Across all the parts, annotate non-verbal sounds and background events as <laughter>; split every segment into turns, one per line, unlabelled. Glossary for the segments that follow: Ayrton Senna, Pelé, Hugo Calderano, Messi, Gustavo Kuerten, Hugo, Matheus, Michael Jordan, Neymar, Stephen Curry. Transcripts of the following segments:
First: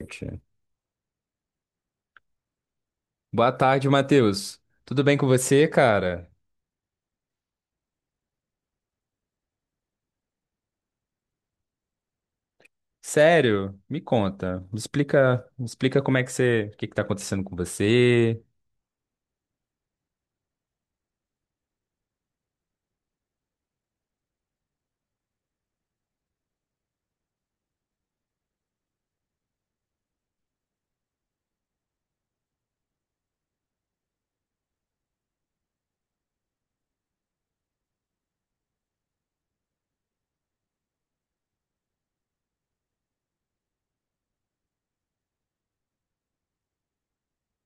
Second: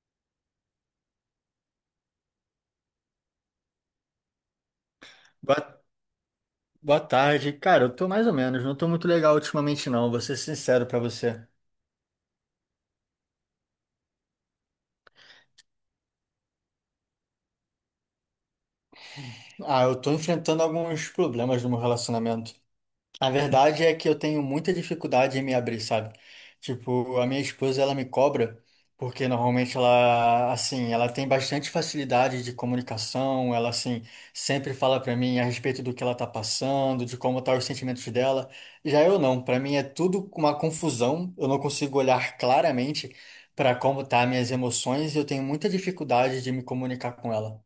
Gente. Boa tarde, Matheus. Tudo bem com você,
Boa,
cara?
boa tarde. Cara, eu tô mais ou menos, não tô muito legal ultimamente não, vou ser sincero pra você.
Sério? Me conta. Me explica como é que você, o que que tá acontecendo com você?
Ah, eu tô enfrentando alguns problemas no meu relacionamento. A verdade é que eu tenho muita dificuldade em me abrir, sabe? Tipo, a minha esposa, ela me cobra, porque normalmente ela, assim, ela tem bastante facilidade de comunicação, ela, assim, sempre fala pra mim a respeito do que ela tá passando, de como tá os sentimentos dela. Já eu não, pra mim é tudo uma confusão, eu não consigo olhar claramente pra como tá minhas emoções e eu tenho muita dificuldade de me comunicar com ela.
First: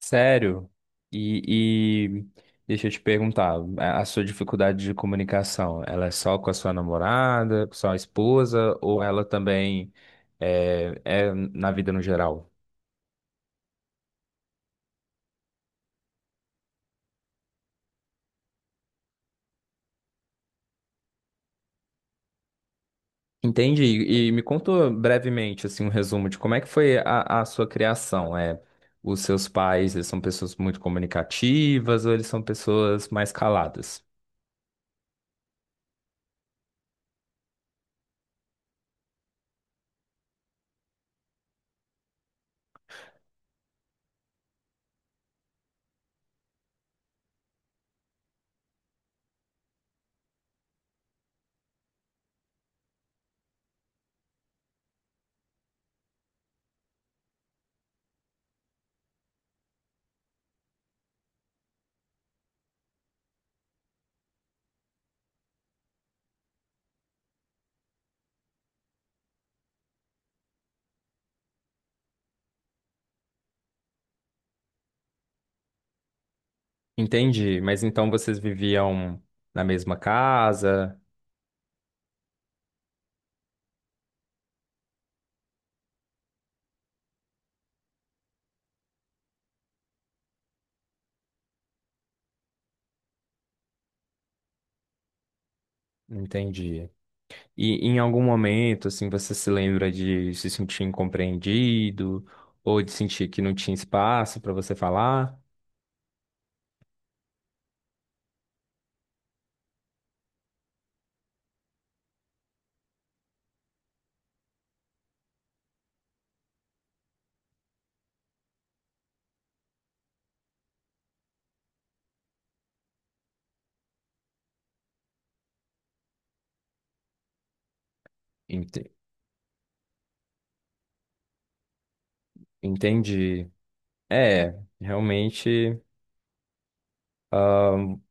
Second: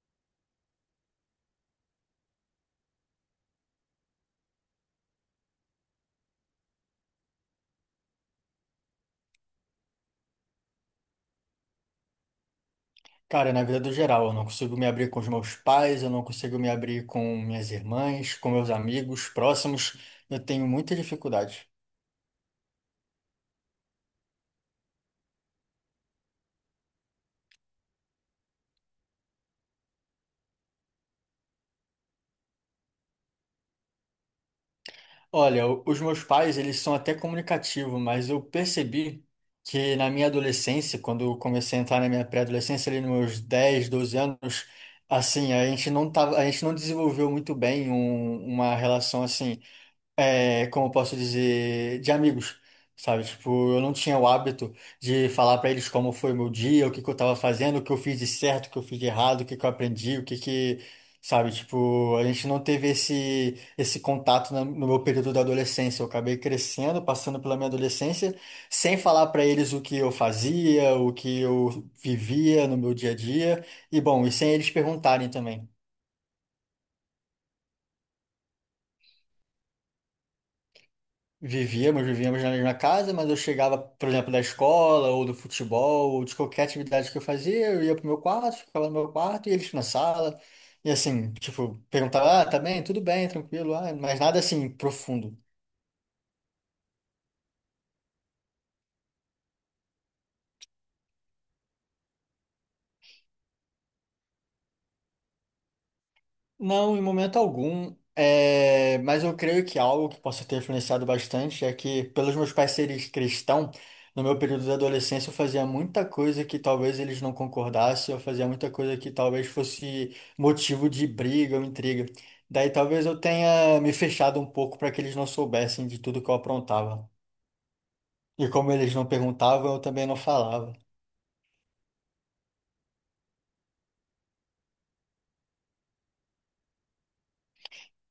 Sério? E deixa eu te perguntar, a sua dificuldade de comunicação, ela é só com a sua namorada, com a sua esposa, ou ela também é na vida no geral?
Cara, na vida do geral, eu não consigo me abrir com os meus pais, eu não consigo me abrir com minhas irmãs, com meus amigos próximos. Eu tenho muita dificuldade.
Entendi. E me conta brevemente, assim, um resumo de como é que foi a sua criação. É, os seus pais, eles são pessoas muito comunicativas ou eles são pessoas mais caladas?
Olha, os meus pais, eles são até comunicativos, mas eu percebi que na minha adolescência, quando eu comecei a entrar na minha pré-adolescência, ali nos meus 10, 12 anos, assim, a gente não tava, a gente não desenvolveu muito bem uma relação assim. É, como eu posso dizer, de amigos, sabe? Tipo, eu não tinha o hábito de falar pra eles como foi o meu dia, o que que eu tava fazendo, o que eu fiz de certo, o que eu fiz de errado, o que que eu aprendi, o que que, sabe? Tipo, a gente não teve esse contato no meu período da adolescência. Eu acabei crescendo, passando pela minha adolescência, sem falar pra eles o que eu fazia, o que eu vivia no meu dia a dia, e bom, e sem eles perguntarem também.
Entendi. Mas então vocês viviam na mesma casa?
Vivíamos, vivíamos na mesma casa, mas eu chegava, por exemplo, da escola ou do futebol, ou de qualquer atividade que eu fazia, eu ia pro meu quarto, ficava no meu quarto e eles na sala. E assim, tipo, perguntava, ah, tá bem? Tudo bem, tranquilo, ah, mas nada assim profundo.
Entendi. E em algum momento, assim, você se lembra de se sentir incompreendido ou de sentir que não tinha espaço para você falar?
Não, em momento algum. É, mas eu creio que algo que possa ter influenciado bastante é que, pelos meus pais serem cristãos, no meu período de adolescência eu fazia muita coisa que talvez eles não concordassem, eu fazia muita coisa que talvez fosse motivo de briga ou intriga. Daí talvez eu tenha me fechado um pouco para que eles não soubessem de tudo que eu aprontava. E como
Ente-
eles não perguntavam, eu também não falava.
Entendi. É, realmente.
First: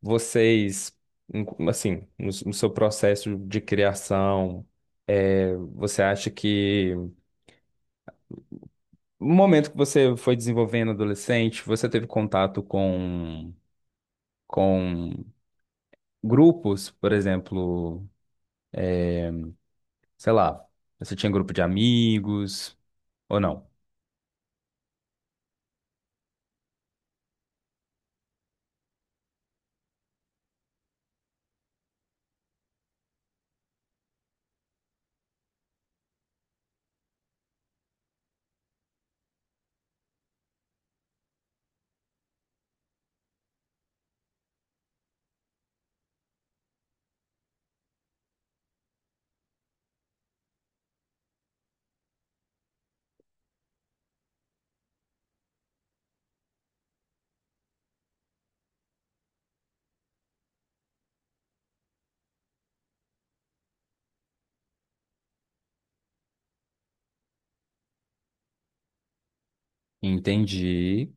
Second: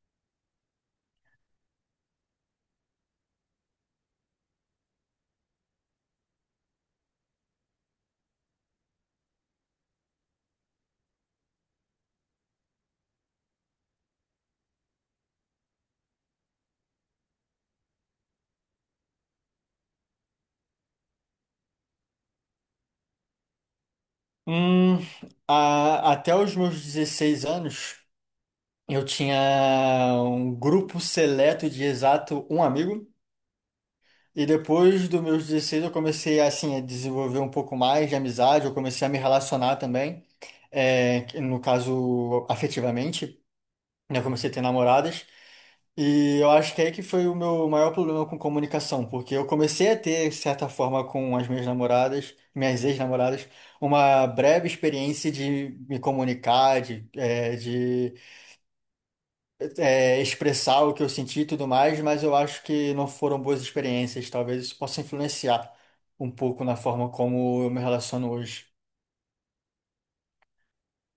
Vocês, assim, no seu processo de criação, você acha que no momento que você foi desenvolvendo adolescente, você teve contato com grupos, por exemplo, sei lá, você tinha grupo de amigos ou não?
Hum, Até os meus 16 anos. Eu tinha um grupo seleto de exato um amigo. E depois dos meus 16 eu comecei assim a desenvolver um pouco mais de amizade, eu comecei a me relacionar também, é, que no caso afetivamente, né? Eu comecei a ter namoradas. E eu acho que é aí que foi o meu maior problema com comunicação, porque eu comecei a ter, de certa forma, com as minhas namoradas, minhas ex-namoradas, uma breve experiência de me comunicar, de, é, expressar o que eu senti e tudo mais, mas eu acho que não foram boas experiências. Talvez isso possa influenciar um pouco na forma como eu me relaciono hoje.
Entendi.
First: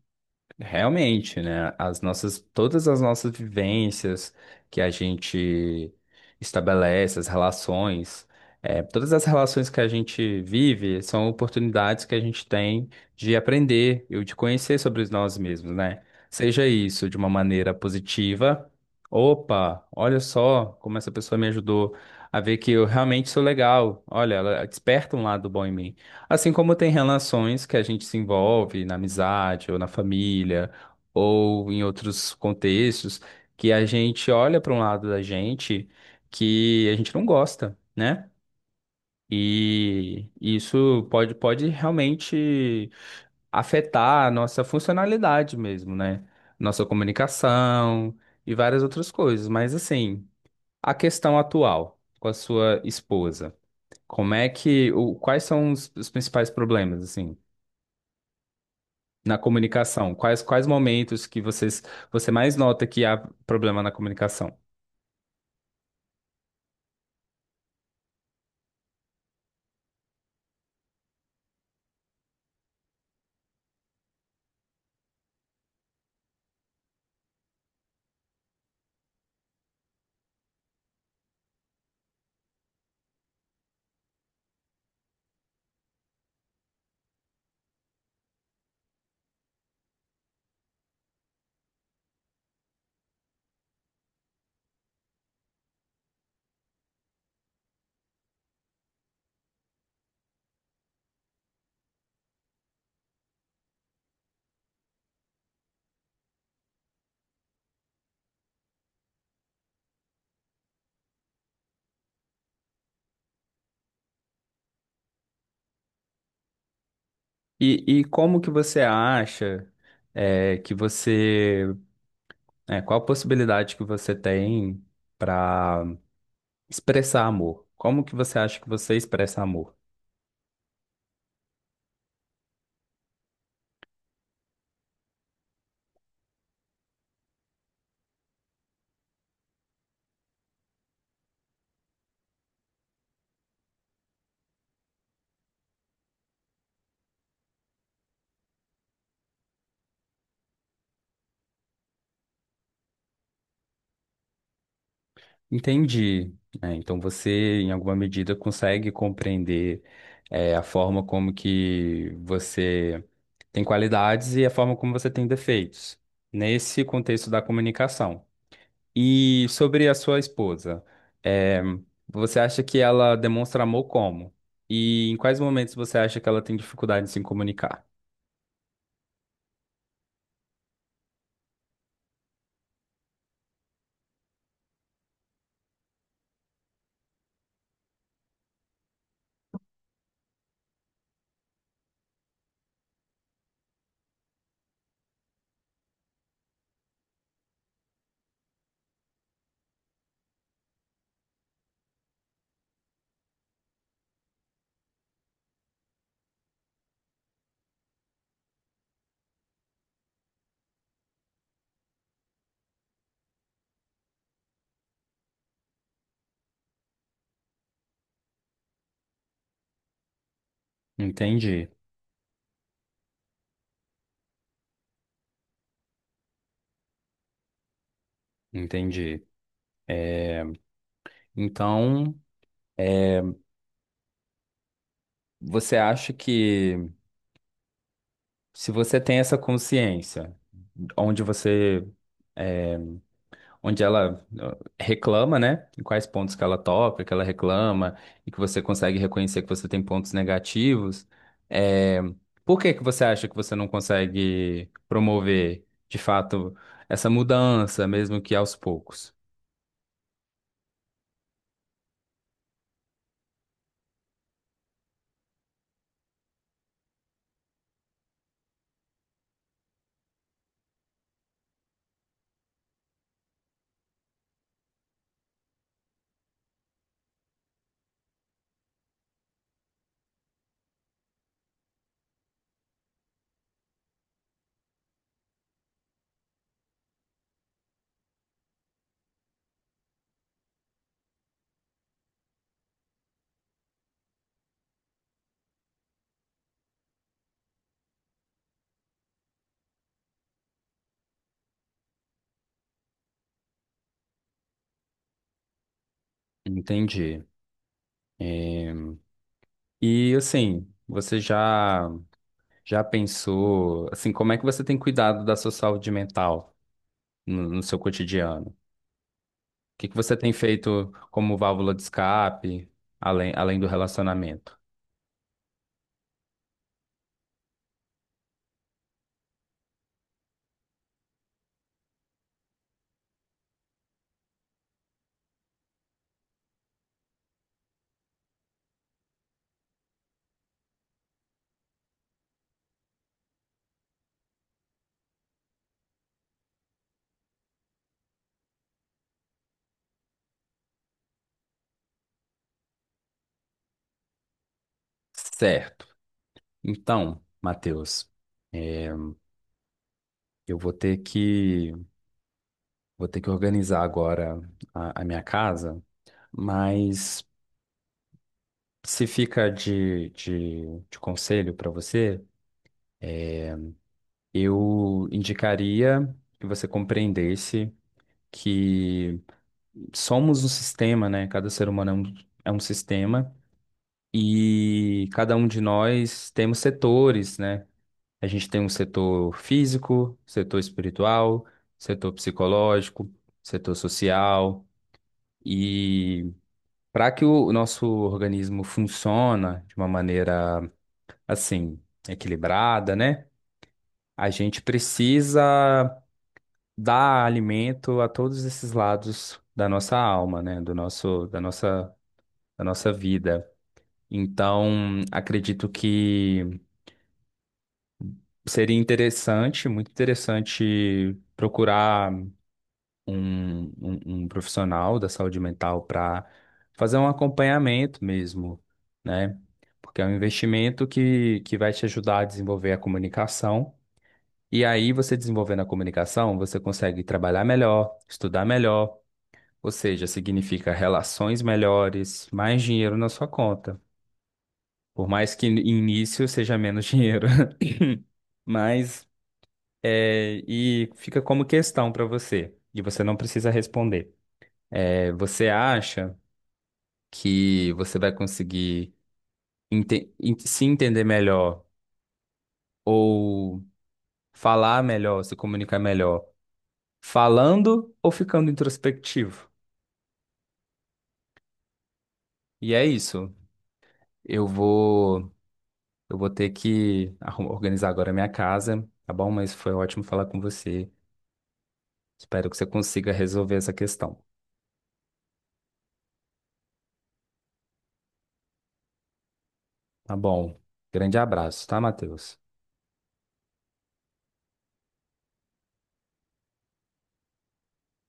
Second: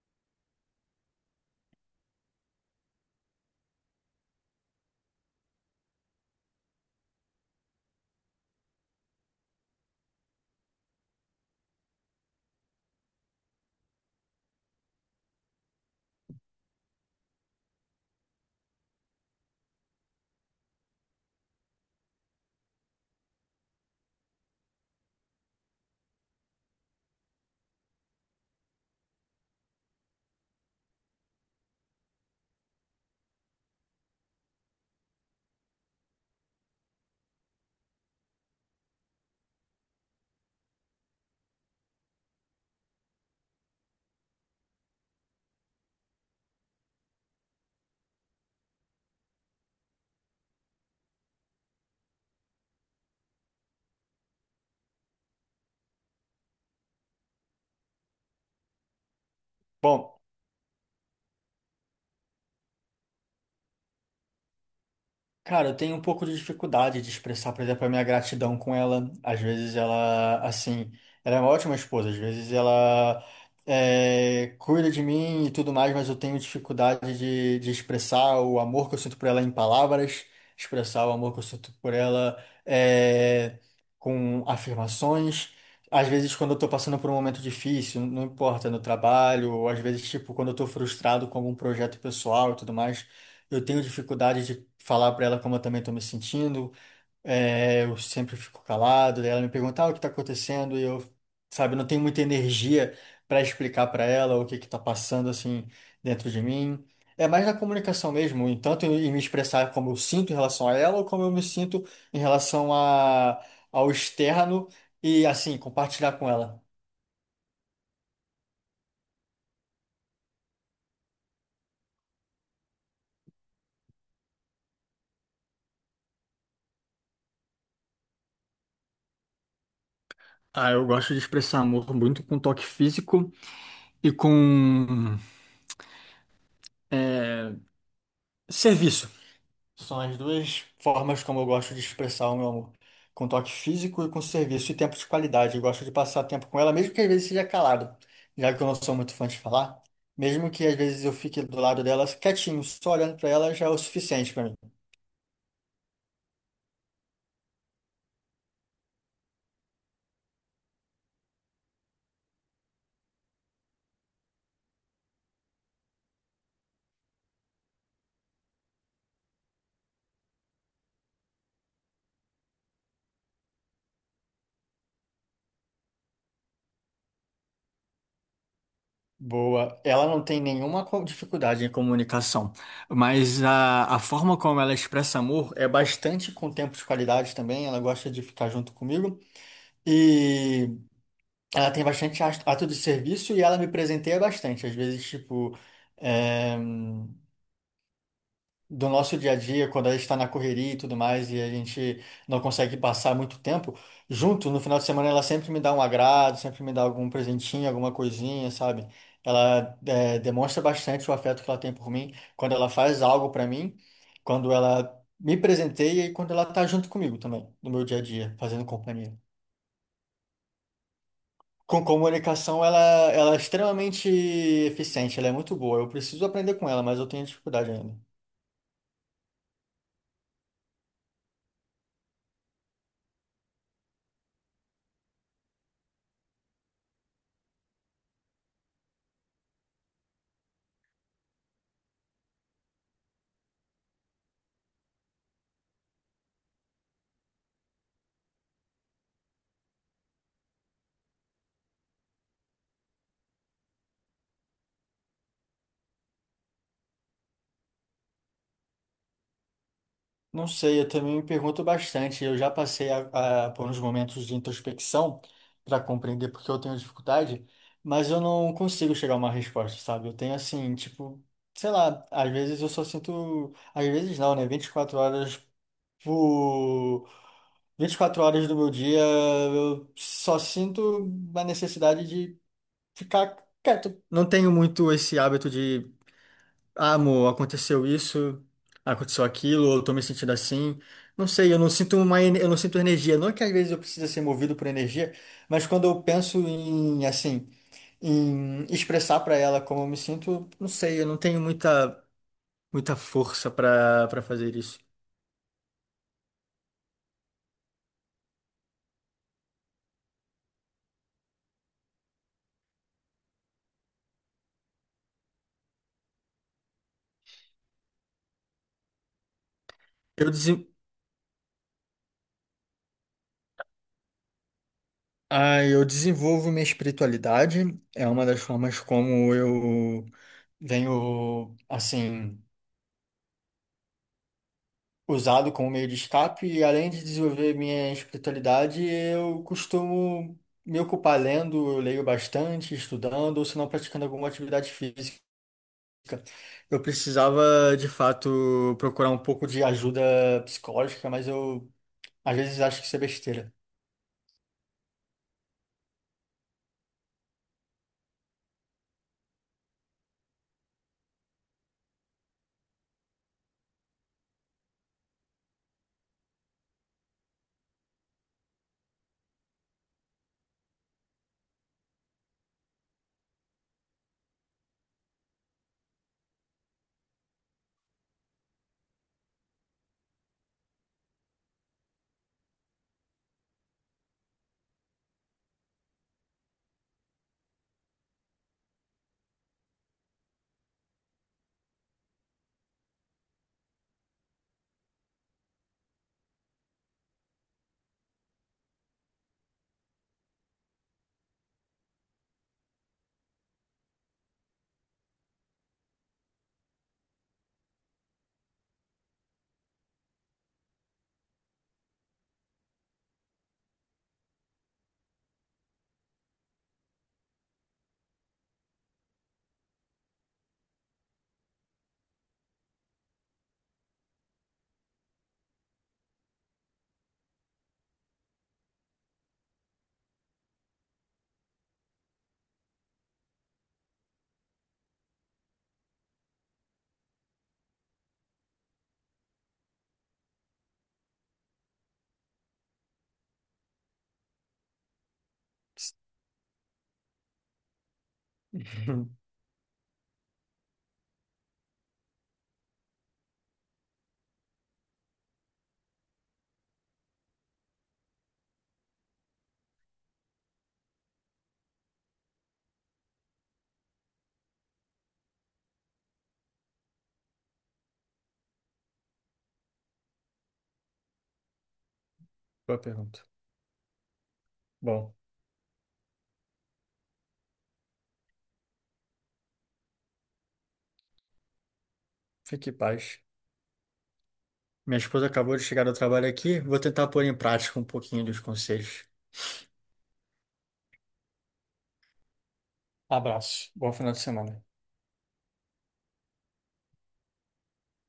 Realmente, né? As nossas, todas as nossas vivências que a gente estabelece, as relações, todas as relações que a gente vive são oportunidades que a gente tem de aprender e de conhecer sobre nós mesmos, né? Seja isso de uma maneira positiva. Opa, olha só como essa pessoa me ajudou a ver que eu realmente sou legal. Olha, ela desperta um lado bom em mim. Assim como tem relações que a gente se envolve na amizade ou na família ou em outros contextos que a gente olha para um lado da gente que a gente não gosta, né? E isso pode realmente afetar a nossa funcionalidade mesmo, né? Nossa comunicação e várias outras coisas. Mas assim, a questão atual com a sua esposa, como é que, o, quais são os principais problemas, assim? Na
Bom.
comunicação, quais momentos que vocês, você mais nota que há problema na comunicação?
Cara, eu tenho um pouco de dificuldade de expressar, por exemplo, a minha gratidão com ela. Às vezes ela, assim, ela é uma ótima esposa, às vezes ela é, cuida de mim e tudo mais, mas eu tenho dificuldade de expressar o amor que eu sinto por ela em palavras, expressar o amor que eu sinto por ela é, com afirmações. Às vezes, quando eu tô passando por um momento difícil, não importa, no trabalho, ou às vezes, tipo, quando eu tô frustrado com algum projeto pessoal e tudo mais. Eu tenho dificuldade de falar para ela como eu também estou me sentindo. É, eu sempre fico calado. Daí, ela me pergunta, ah, o que está acontecendo? E eu, sabe, não tenho muita energia para explicar para ela o que que está passando assim dentro de mim. É mais na comunicação mesmo, em tanto em me expressar como eu sinto em relação a ela ou como eu me sinto em relação ao externo e assim compartilhar com ela.
E como que você acha é, que você, é, qual a possibilidade que você tem para expressar amor? Como que você acha que você expressa amor?
Ah, eu gosto de expressar amor muito com toque físico e com é, serviço. São as duas formas como eu gosto de expressar o meu amor. Com toque físico e com serviço e tempo de qualidade. Eu gosto de passar tempo com ela, mesmo que às vezes seja calado, já que eu não sou muito fã de falar. Mesmo que às vezes eu fique do lado dela quietinho, só olhando pra ela já é o suficiente pra mim.
Entendi. Né? Então você, em alguma medida, consegue compreender é, a forma como que você tem qualidades e a forma como você tem defeitos. Nesse contexto da comunicação. E sobre a sua esposa, é, você acha que ela demonstra amor como? E em quais momentos você acha que ela tem dificuldade em se comunicar?
Boa. Ela não tem nenhuma dificuldade em comunicação, mas a forma como ela expressa amor é bastante com tempo de qualidade também. Ela gosta de ficar junto comigo. Ela tem bastante ato de serviço e ela me presenteia bastante. Às vezes, tipo, é, do nosso dia a dia, quando ela está na correria e tudo mais, e a gente não consegue passar muito tempo junto, no final de semana ela sempre me dá um agrado, sempre me dá algum presentinho, alguma coisinha, sabe? Ela demonstra bastante o afeto que ela tem por mim quando ela faz algo para mim, quando ela me presenteia e quando ela tá junto comigo também, no meu dia a dia, fazendo companhia.
Entendi,
Com comunicação, ela é extremamente eficiente, ela é muito boa. Eu preciso aprender com ela, mas eu tenho dificuldade ainda.
entendi. É, então, você acha que se você tem essa consciência, onde você onde ela reclama, né? Em quais pontos que ela toca, que ela reclama, e que você consegue reconhecer que você tem pontos negativos. É, por que que você acha que você não consegue promover, de fato, essa mudança, mesmo que aos poucos?
Não sei, eu também me pergunto bastante. Eu já passei por uns momentos de introspecção para compreender por que eu tenho dificuldade, mas eu não consigo chegar a uma resposta, sabe? Eu tenho assim, tipo, sei lá, às vezes eu só sinto, às vezes não, né? 24 horas por 24 horas do meu dia, eu só sinto a necessidade de ficar quieto. Não tenho muito esse hábito de, ah, amor, aconteceu isso, aconteceu aquilo, ou eu tô me sentindo assim. Não sei, eu não sinto energia. Não é que às vezes eu precise ser movido por energia, mas quando eu penso em, assim, expressar pra ela como eu me sinto, não sei, eu não tenho muita, muita força pra para fazer isso.
Entendi. É, e assim, você já já pensou, assim, como é que você tem cuidado da sua saúde mental no seu cotidiano? Que você
Eu
tem
desen...
feito como válvula de escape, além do relacionamento?
Ah, eu desenvolvo minha espiritualidade, é uma das formas como eu venho, assim, usado como meio de escape e além de desenvolver minha espiritualidade, eu costumo me ocupar lendo, eu leio bastante, estudando, ou se não praticando alguma atividade física. Eu precisava, de fato, procurar um pouco de ajuda psicológica, mas eu às vezes acho que isso é besteira.
Certo. Então, Matheus, é, eu vou ter que organizar agora a minha casa, mas se fica de conselho para você, eu indicaria que você compreendesse que somos um sistema, né? Cada ser humano é um sistema. E cada um de nós temos setores, né? A gente tem um setor físico, setor espiritual, setor psicológico, setor social. E para que o nosso organismo funcione de uma maneira assim, equilibrada, né? A gente precisa dar alimento a todos esses lados da nossa alma, né? Do nosso, da nossa vida. Então, acredito que seria interessante, muito interessante procurar um profissional da saúde mental para fazer um acompanhamento mesmo, né? Porque é um investimento que vai te ajudar a desenvolver a comunicação. E aí, você desenvolvendo a comunicação, você consegue trabalhar melhor, estudar melhor, ou seja, significa relações melhores, mais dinheiro na sua conta. Por mais que no início seja menos dinheiro, <laughs> mas.
<laughs>
É, e fica como questão para você, e você não precisa responder. É, você acha que você vai conseguir se entender melhor ou falar melhor, se comunicar melhor, falando ou ficando introspectivo? E
Boa
é
pergunta.
isso. Eu
Bom,
vou, eu vou ter que organizar agora a minha casa, tá bom? Mas foi ótimo falar com você. Espero que você
fique em
consiga
paz.
resolver essa questão,
Minha esposa acabou de chegar do trabalho aqui, vou tentar pôr em prática um pouquinho dos conselhos.
tá bom? Grande abraço, tá, Matheus?
Abraço, bom final de semana.